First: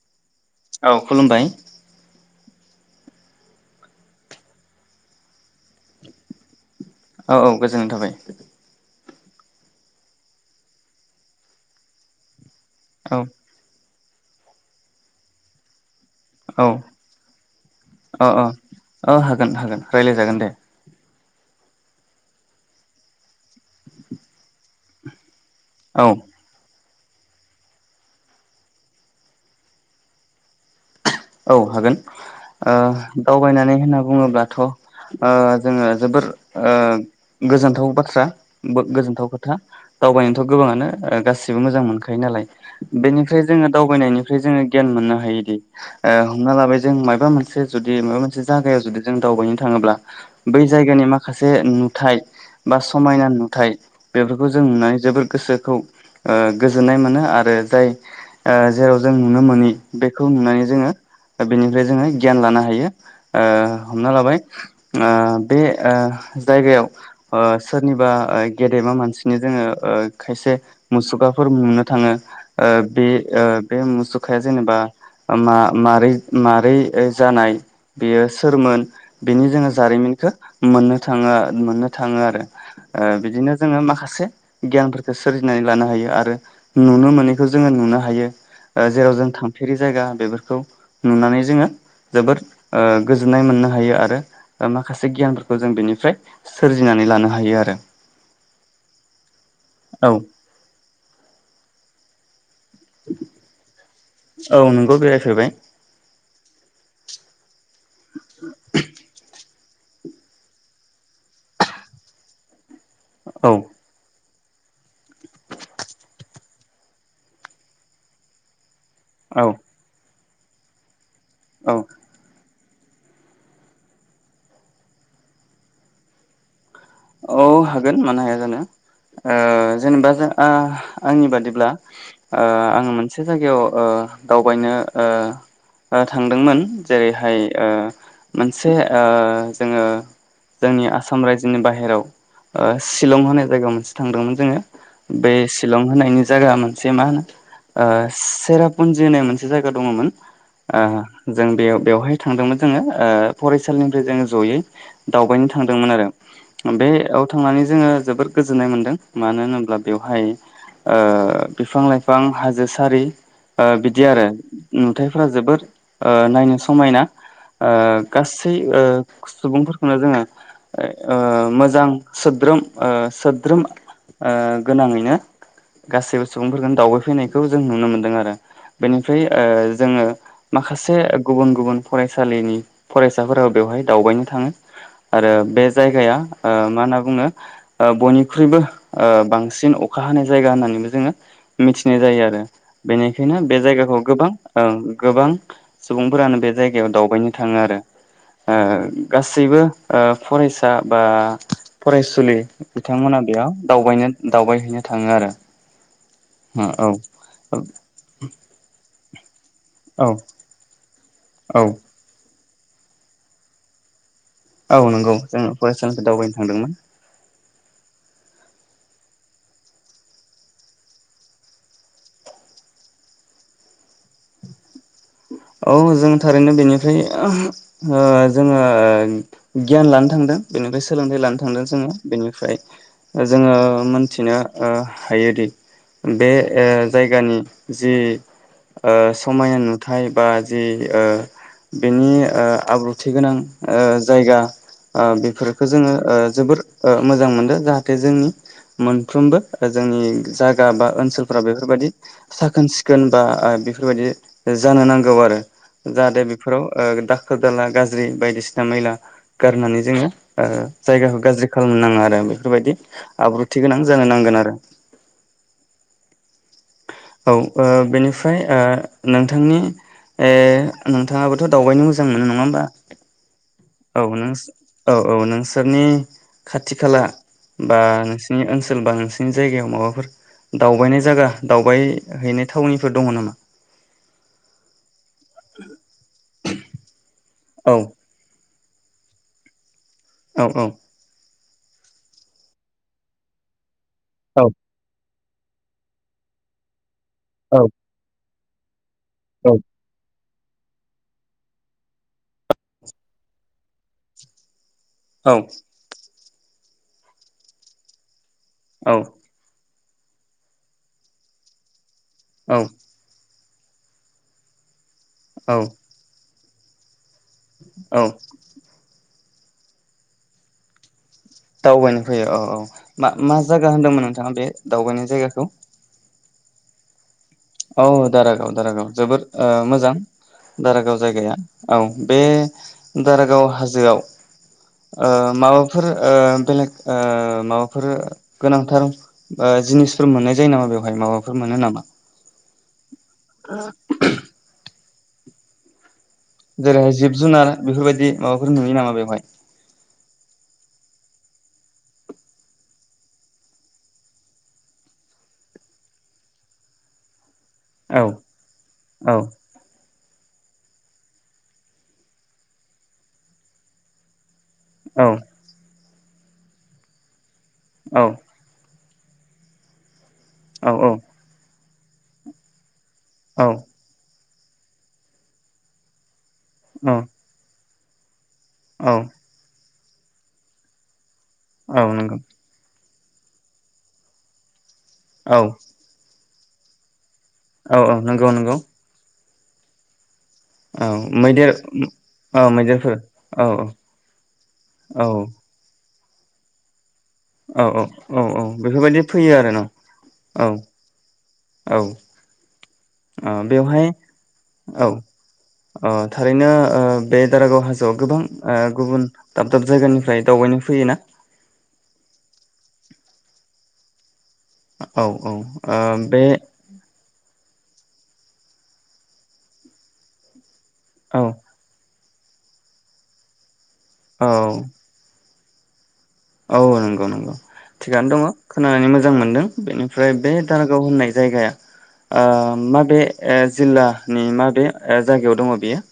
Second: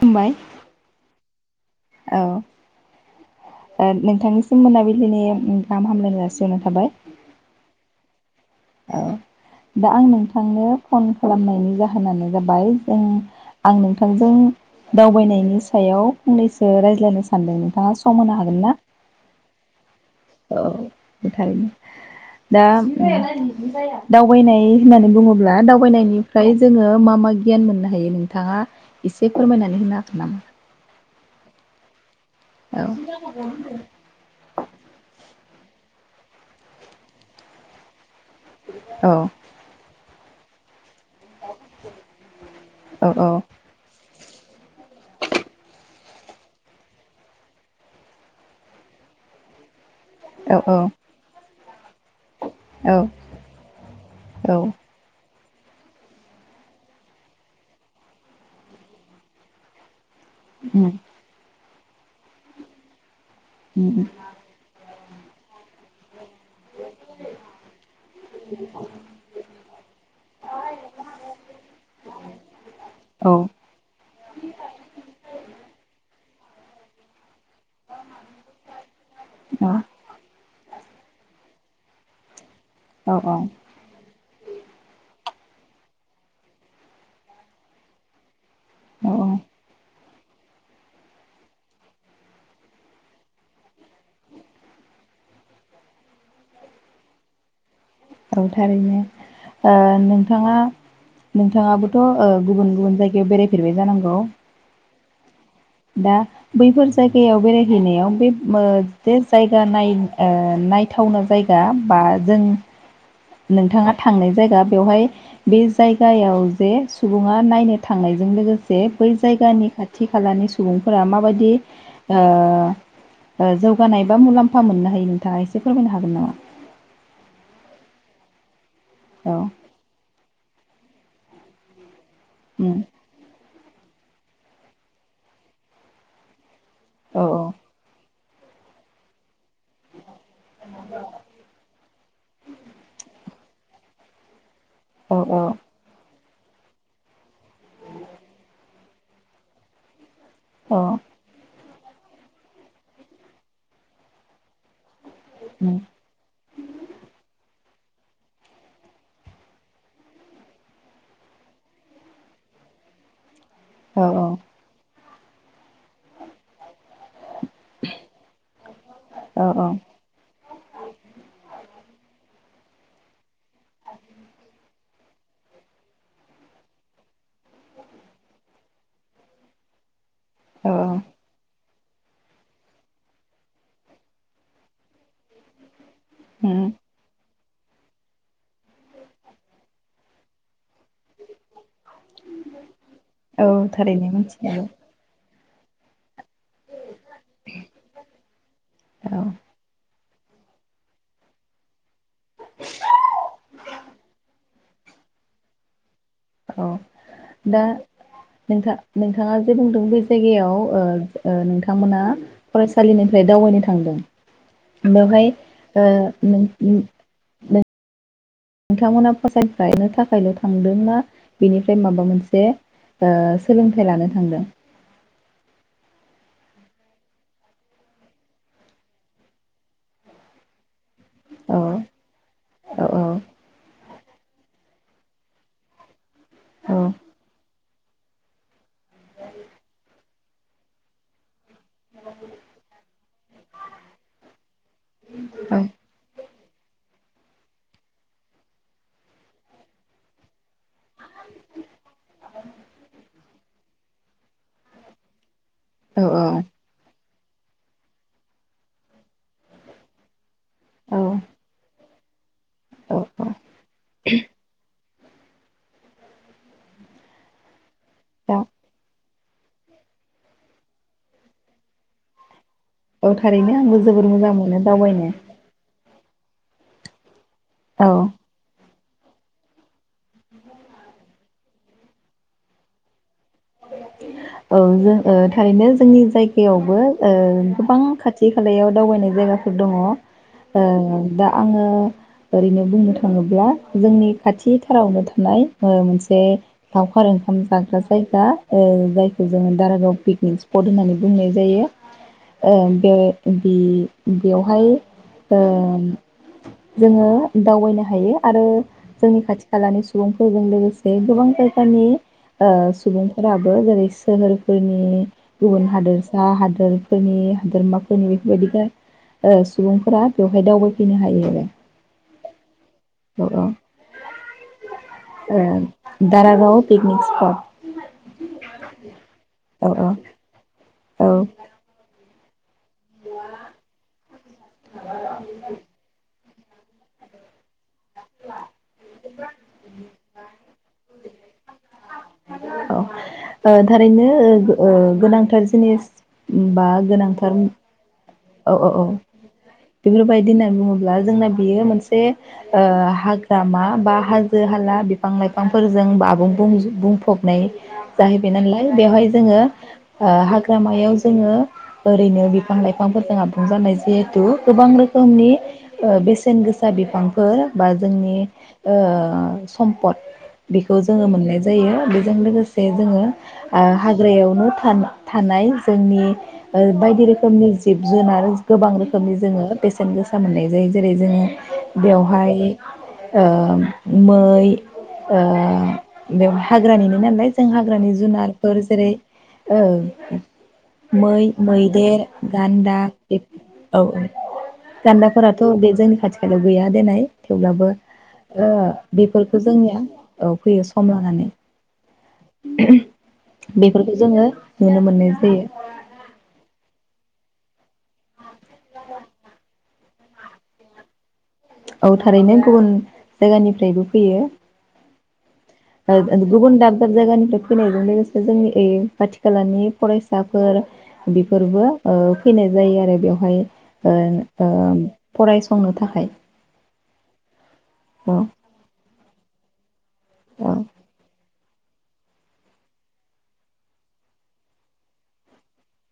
खुमबाय औ खुलुमबाय। औ। ओ नोंथांनिसिम मोनाबिलिनि गाहाम हामलायनाय जासिहरनाय थाबाय। औ औ गोजोननाय थाबाय। ओ दा आं नोंथांनो फन खालामनायनि जाहोनानो जाबाय- ओ औ आं नों नोंथांजों दावबायनायनि सायाव औ फंनैसो रायज्लायनो सानदों नोंथाङा सम होनो औ हागोन ना? औ हागोन हागोन रायज्लायजागोन दे औ थारैनो दा उम दावबायनायथ' नाय होननानै बुङोब्ला औ दावबायनायनिफ्राय जोङो मा मा गियान मोननो हायो नोंथाङा एसे फोरमायनानै होनो हागोन नामा? औ हागोन। ओ औ दावबायनानै होनना बुङोब्लाथ' ओ जोङो जोबोर ओ गोजोनथाव बाथ्रा। बो औ गोजोनथाव खोथा। दावबायनोथ गोबाङानो ओ गासिबो मोजां मोनखायो नालाय औ औ बेनिफ्राय जोङो दावबायनायनि फ्राय जोङो गियान मोननो हायोदि। ओ हमना लाबाय जों माबा मोनसे जुदि माबा मोनसे जागायाव जुदि जों दावबायनो थाङोब्ला। औ बै जायगानि माखासे उम थाय बा औ समायना नुथाय बेफोरखौ जों नुनानै जोबोद गोसो खौ ओ गोजोननाय मोनो आरो जाय ओ जेराव जों नुनो मोनि बेखौ नुनानै जोङो दा बेनिफ्राय जोङो गियान लानो हायो। ओ हमना लाबाय ओ बे ओ जायगायाव ओ सोरनिबा ओ गेदेमा मानसिनि जोङो ओ खायसे मुसुखाफोर मोननो थाङो ओ बे औ ओ बे मुसुखाया जेनेबा मा मारै ओ जानाय। बेयो सोरमोन बेनि जोङो जारिमिनखो मोननो थाङो मोननो थाङो आरो। औ ओ औ बिदिनो जोङो माखासे गियानफोरखो सोरजिनानै लानो हायो आरो नुनो मोनैखौ जोङो नुनो हायो। ओ औ जेराव जों थांफेरि जायगा होन बेफोरखौ नुनानै जोङो जोबोर ओ गोजोननाय मोननो हायो आरो माखासे गियानफोरखौ जों बेनिफ्राय सोरजिनानै लानो हायो आरो औ थारैनो ओ औ नोंथाङा नोंथाङाबो थ ओ गुबुन गुबुन जायगायाव बेरायफेरबाय जानांगौ। फेरबाय। दा बैफोर जायगायाव बेरायहैनायाव बे मो जे जाय गानाय ओ नायथावना जायगा बा जों औ नोंथाङा थांनाय जायगा बेवहाय बे जायगायाव जे सुबुङा नायनो थांनायजों लोगो से बै औ जायगानि खाथि खालानि सुबुंफोरा मा माबायदि औ अ अ जौगानाय बा मुलाम्फा मोननो हायो नोंथाङा एसे फोरमायनो हागोन नामा औ हागोन मानो हाया जानो। औ अ जेनेबा जों अ आंनि बादिब्ला अ उम आं मोनसे जायगायाव अ दावबायनो अ थांदोंमोन। औ जेरैहाय अ मोनसे अ जोङो जोंनि आसाम रायजोनि बाहेर अ सिलं होननाय जायगा मोनसे थांदोंमोन जोङो। औ बे शिलं होननायनि जायगा मोनसे मा होनो अ सेरापुन्जि होननाय मोनसे जायगा दङमोन। औ अ जों बेयाव बेवहाय थांदोंमोन जोङो अ फरायसालिनिफ्राय जोङो जयै अ दावबायनो उम थांदोंमोन आरो। अम बे आव थांनानै जोङो जोबोद गोजोननाय मोन्दों मानो होनोब्ला बेवहाय ओ बिफां लाइफां हाजो सारि अ औ बिदि औ आरो अम हाथायफोरा जोबोद अ नायनो समायना अ गासै औ औ सुबुंफोरखौनो जोङो अ अ सोद्रोम सोद्रोम गोनाङैनो गासैबो सुबुंफोरखौ दावबाय फैनायखौ जों नुनो मोनदों आरो बेनिफ्राय अ जोङो औ माखासे गुबुन गुबुन फरायसालिनि फरायसा फोराबो बेवहाय दावबायनो थाङो आरो बे जायगाया अ उम मा होनना बुङो। अ बयनिख्रुइबो अ बांसिन अखा हानाय जायगा होननानै जोङो मिथिनाय जायो आरो बेनिखायनो औ बे जायगाखौ थारैनो गोबां मिथिखागौ गोबां। सुबुं फोरानो बे जायगायाव दावबायनो थाङो आरो अ औ गासैबो अ फरायसा बा फरायसुलि बिथांमोना बेयाव दावबायनो दावबायहैनो थाङो आरो। औ दा नोंथां नोंथाङा जे बुंदों बै औ जायगायाव ओ अ औ नोंथांमोना। फरायसालिनिफ्राय दावबायनो थांदों । औ नंगौ जोङो फरायसालिनिफ्राय दावबायनो नों थांदोंमोन। नोंथांमोना फसायफानो थाखायल' थांदों ना बिनिफ्राय माबा मोनसे सोलोंथाइ लानो थांदों । औ जों थारैनो बेनिफ्राय जोङो गियान लानो थांदों । बेनिफ्राय सोलोंथाइ लानो औ थांदों जोङो बेनिफ्राय औ औ जोङो मिथिनो हायोदि बे औ जायगानि जि ओ समायना नु थाइ बा जि ओ बेनि आब्रुथि गोनां जायगा बेफोरफोरखो जोङो जोबोर मोजां मोनदों जाहाथे जोंनि मोनफ्रबो जोंनि जा बा ओनसोलफोरा बेफोरबायदि साखोन सिखोन बा बेफोरबादि जानो नांगौ आरो औ जाहाथे बेफोराव ओ दाखोर दाला गाज्रि बायदिसिना मैला गारनानै जोङो ओ औ जायगाखौ गाज्रि खालामनो नाङा आरो । [unintelligible] बेफोरबायदि औ आब्रुथि गोनां जानो नांगोन आरो । औ । औ बेनिफ्राय ओ नोंथांनि नोंथाङाबोथ' दावबायनो मोजां मोनो नङा होमबा । औ थारैनो आंबो जोबोर मोजां मोनो औ दावबायनो औ । नोंसोरनि खाथि खाला बा नोंसोरनि ओनसो [inaudible] नोंसिनि जायगायाव माबाफोर दावबायनाय जागा दावबाय हैैनाय थावनिफोर दङ नामा? औ जों थारैनो जोंनि जायगायावबो ओ औ गोबां खाथि खालायाव दावबायनाय जायगाफोर दङ । औ औ आ दा आङो ओरैनो बुंनो थाङोब्ला जोंनि औ खाथिथारावनो नाय ओ मोनसे दाव [unintelligible] ओंखाम औ जाग्रा जायगा आ ओ जाय जोङो दारागाव पिकनिक स पद होननानै बुंनाय जायो ओ बे बि बेवहाय औ ओम जोङो दावबायनो हायो आरो जोंनि खाथि खालानि सु बुंफोरजों लोगोसे गोबां जायगानि ओ औ फोराबो जेरै सोहोरफोरनि औ गुबुन हादोरसा हाद फोर फोरनि हादोरमाफोरनि औ बेफोरबायदिनो ओ सुबुंफोरा बेवहाय दावबायफैनो हायो आरो दावबायनो फैयो औ औ मा मा औ औ जागा होनदोंमोन नोंथाङा बे दावबायनाय जायगाखौ? ओ दारागाव पिकनिक स्पट। औ दारागाव दारागाव जोबोर ओ औ औ मोजां। दारागाव औ जायगाया औ बे दारागाव हाजोआव ओ माबाफोर ओ बेलेग ओ माबा फोर गोनांथार ओ जिनिसफोर मोननाय जायो नामा बेव हाय माबाफोर मोनो नामा? औ ओ थारैनो ओ गोनांथार जिनिस बा जेरैहाय जिब गोनांथार जुनार बेफोरबायदि माबाफोर औ औ नुयो औ नामा बेवहाय? बेफोरबायदि होन्ना बुङोब जोंना बियो मोनसे हाग्रामा बा हाजो हाला बिफां लाइफांफोरजों आबुं बुंफबनाय औ जाहैबाय नालाय बेवहाय औ जोङो ओ हाग्रामायाव जोङो ओरैनो बिफां लाइफ फांफोरजों आबुं जानाय जिहेथु गोबां औ रोखोमनि ओ बेसेन गोसा बिफांफोर बा औ जोंनि ओ सम्पद औ बेखौ जोंङो मोननाय जायो। बेजों लोगोसे जोंङो ओ हाग्रायाव नो थाना थानाय जोंनि औ बायदि रोखोमनि जिब जुनार गोबां औ रोखोमनि जोंङो बेसेन गोसा मोननाय जायो जेरै जोंङो औ नंगौ बेवहाय ओ मै ओ औ बेयाव हाग्रानिनो नालाय जों औ हाग्रानि औ नंगौ नंगौ जुनारफोर जेरै औ मै मैदेर गान्दा बे औ औ गान्दाफोराथ' बे जोंनि खाथि खालायाव गैया देनाय औ थेवब्लाबो औ औ ओ बेफोरबायदि फैयो बेफोरखौ आरो न' जोंनिया औ फैयो सम औ लानानै ओ बेवहाय बेफोरखौ जोंङो नुनो औ मोननाय जायो। अ थारैनो ओ बे दारागाव हाजोआव गोबां ओ गुबुन दाब दाब जायगानिफ्राय दावबायनो फैयोना? औ थारैनो गुबुन जायगानिफ्रायबो फैयो। औ औ ओ बे गुबुन दाब दाब जायगानिफाय फैनायजों लोगोसे जोंनि ओ खाथि खालानि फरायसाफोर औ बेफोरबो ओ फैनाय जायो आरो बेवहाय। ओ औ ओ फरायसंनो थाखाय। औ नंगौ नंगौ थिगानो दंङ औ खोनानै मोज जां मोनदों बेनि फ्राय बे औ दारगाव होननाय जायगाया ओ माबे जिल्लानि माबे जायगायाव दंङ बेयो?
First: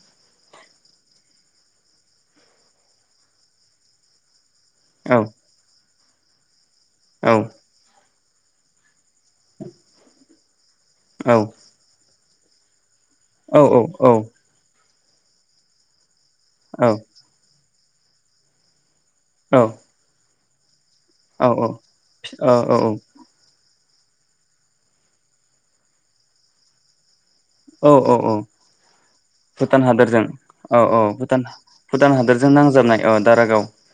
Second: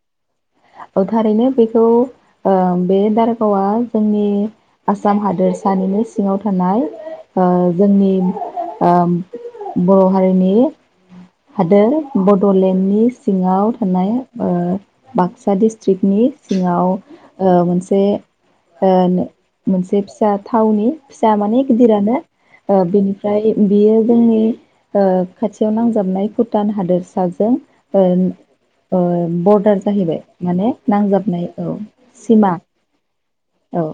थारैनो बेखौ ओ बे दारागावा जोंनि औ आसाम हादोरसानिनो सि सिङाव थानाय औ ओ जोंनि। ओम बर' हारि नि। औ हादोर। बड'लेण्डनि औ सिङाव थानाय औ औ ओ बाक्सा डिस्ट्रिक्टनि सिङाव ओ मोनसे से ओ मोनसे फिसा थावनि। फिसा माने गिदिरानो औ बिनिफ्राय बियो जोंनि ओ खाथियाव नांजाबनाय भुटान हादोर सा जों औ ओ औ औ ओ बरदार भुटान हादोरजों जाहैबाय माने औ औ भुटान नांजाबनाय औ भुटान हादोरजों सिमा नांजाबनाय औ दारागाव औ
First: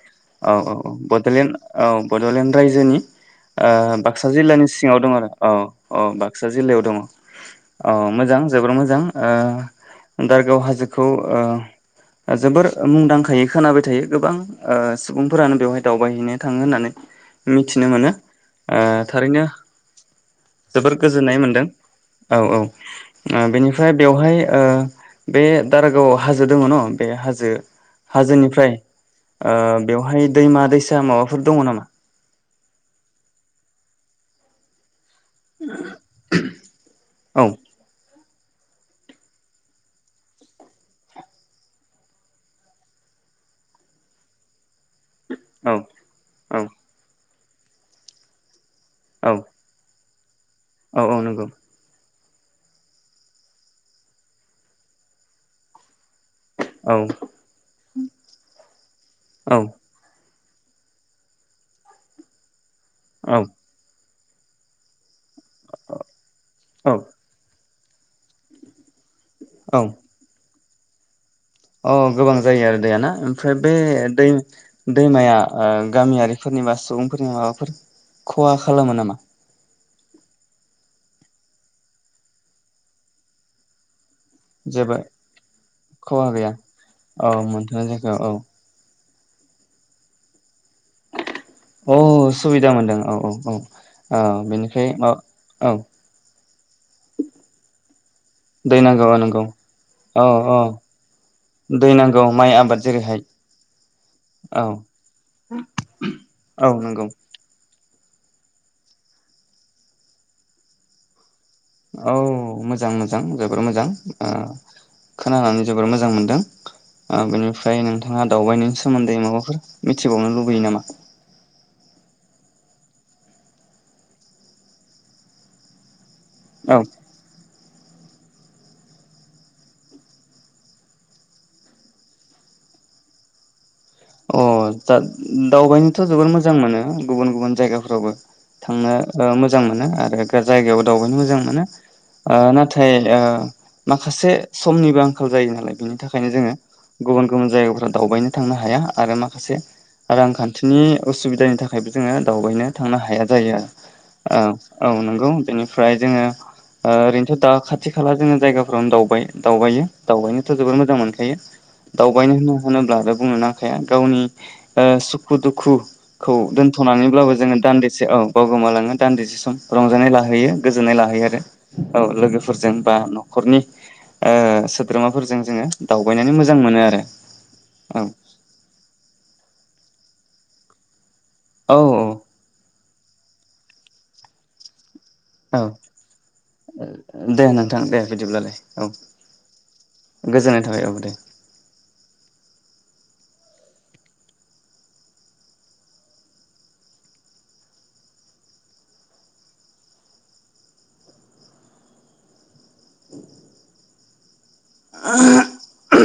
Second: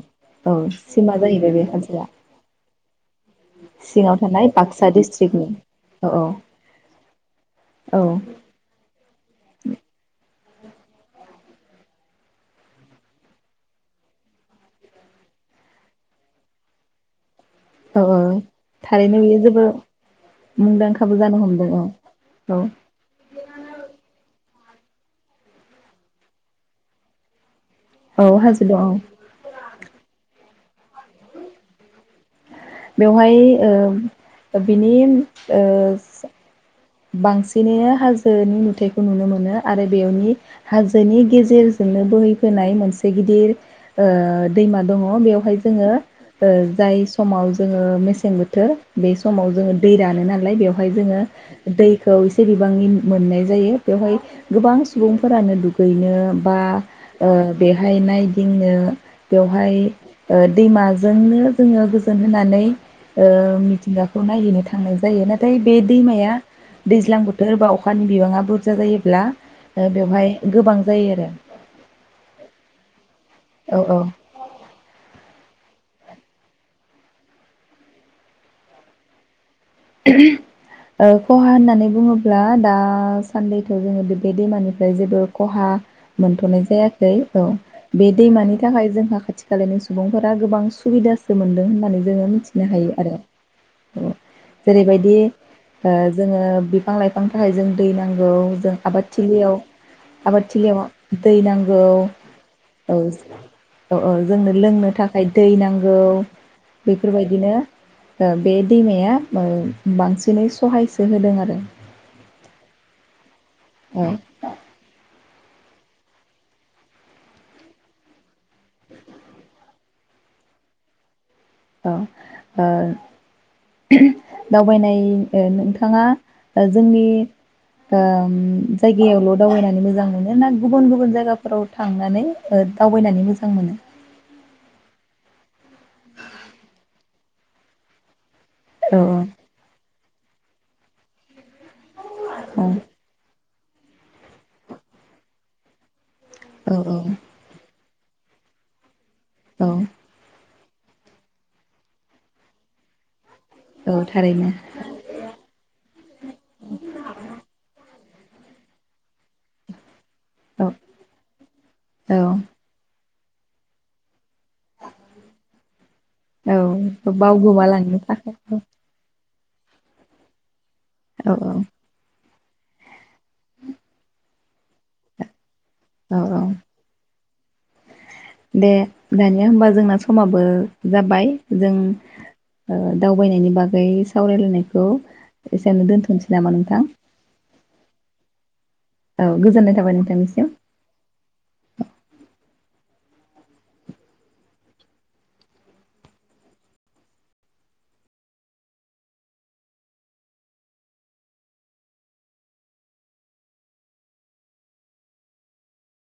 औ औ सिमा बडलेण्ड जाहैबाय बे औ हाजोआ बड'लेण्ड रायजोनि ओ सिङाव बाक्सा थानाय जिल्लानि बाक्सा सिङाव दं आरो डिस्ट्रिक्टनि औ औ बाक्सा जिल्लायाव दङ औ मोजां। ओ दारागाव हाजोखौ ओ जोबोर मुंदांखायै खोनाबाय थायो गोबां ओ सुबुंफोरानो बेवहाय दावबायहैनो थाङो होननानै मिथिनो औ मोनो ओ बियो थारैनो जोबोर जोबोर मुंदांखाबो जानो गोजोननाय हमदों मोनदों औ औ औ। ओ बेनिफ्राय बेवहाय ओ बे दारागावआव हाजो दङ न बे हाजो औ हाजो हाजोनिफ्राय दं औ ओ बेवहाय दैमा दैसा माबाफोर दङ नामा? बेवहाय ओ बिनि ओ औ बांसिनैनो हाजोनि नुथाय खौ नुनो मोनो आरो बेयावनि हाजोनि गेजेरजोंनो बोहैफोनाय मोनसे ओ गिदिर दैमा दङ बेयावहाय औ जोङो ओ जाय समाव जोङो मेसें बोथोर बे औ समाव जोङो दै रान नालाय बेवहाय औ औ जोङो नंगौ दैखौ एसे बिबांनि मोननाय जायो बेवहाय गोबां सुबुंफोरानो दुगैनो बा औ ओ बेहाय नायदिंनो बेवहाय ओ दैमाजोंनो जोङो गोजोन होनानै ओ औ मिथिंगा खौ नायहैनो थांनाय जायो नाथाय बे दैमाया औ दैज्लां बोथोर बाव अखानि बिबाङा बुरजा जायोब्ला ओ बेवहाय गोबां जायो आरो अ गोबां जायो आरो दैयाना फ्राय बे औ औ दै दैमाया ओम गामियारिफोरनि बा सुबुंफोरनि माबाफोर खहा खालामो नामा? ओ खहा होननानै बुङोब्ला दा सान्दैथ' जोङो बेब बे दैमानिफ्राय जेबो खहा खहा गैया मोनथ'नाय जायाखै औ मोनथाम बे जायगा औ दैमानि थाखाय जोंहा खाथिखालानि सुबुंफोरा गोबां सुबिदास अ सुबिदा मोनदों औ औ औ ओ औ बेनि जेरैबायदि ओ जोङो बिफां लाइफांनि थाखाय जों दै नां औ जों दै नांगौ औ नंगौ आबादलियाव औ औ आबादथिलियाव दै नांगौ दै माइ आबाद औ जेरैहाय ओ ओ जोंनो औ लोंनो थाखाय दै नांगौ औ नंगौ बेफोरबायदिनो ओ बे दैमाया ओ बांसिनै सहायसो होदों आरो औ मोजां मोजां जोबोर मोजां औ ओ खोनानानै जोबोर मोजां मोनदों आ बेनिफ्राय नोंथाङा दावबायनि सोमोन्दै माबाफोर मिथिबावनो लुबैयो नामा? औ ओ दावबायनाय ओ नोंथाङा ओ औ जोंनि ओम जायगायावल' दावबायनानै मोजां मोनो ना गुबुन गुबुन जायगाफोराव थांनानै ओ दावबायनानै मोजां मोनो? अ दाद दावबायनोथ' जोबोद मोजां मोनो। गुबुन गुबुन जायगाफोरावबो थांनो औ ओ मोजां मोनो आरो जायगायाव दावबायनो मोजां मोनो। आ औ नाथाय आ माखासे समनिबो आंखाल जायो नालाय बेनो थाखायनो जोङो औ गुबुन गुबुन [unintelligible] दावबायनो थांनो हाया आरो माखासे औ रां खान खान्थिनि असुबिदानि थाखायबो जोङो दावबायनो थांनो हाया जायो औ आ थारैनो औ नोंगौ बेनिफ्राय जोङो ओ ओरैनोथ दा खाथि खाला जोङो जायगाफ्रावनो दावबाय दावबायो दावबायनोथ औ जोबोर मोजां मोनखायो औ दावबायनो होन होनोब्ला बुङो ना खाया गावनि ओ सुखु दुखुखौ औ दोनथनानैब्लाबो जोङो बावगोमालांनो दान्दिसे औ थाखाय बावगोमालाङो दान्दिसे रंजानाय लाहैयो गोजोननाय लाहैयो आरो औ औ लोगोफो फोरजों बा न नखरनि ओ सोद्रोमाफोरजों जोङो औ दावबायनानै औ मोजां मोनो आरो औ दे दानिया होमबा जोंना समाबो जाबाय जों औ ओ दावबायनायनि बागै सावरायलायनायखौ औ एसेआवनो दोनथनोसै नामा नोंथां थां दे बिदिब्लालाय औ गोजोननाय थाबाय नोंथांनिसिम गोजोननाय थाबाय औ दे [inaudible]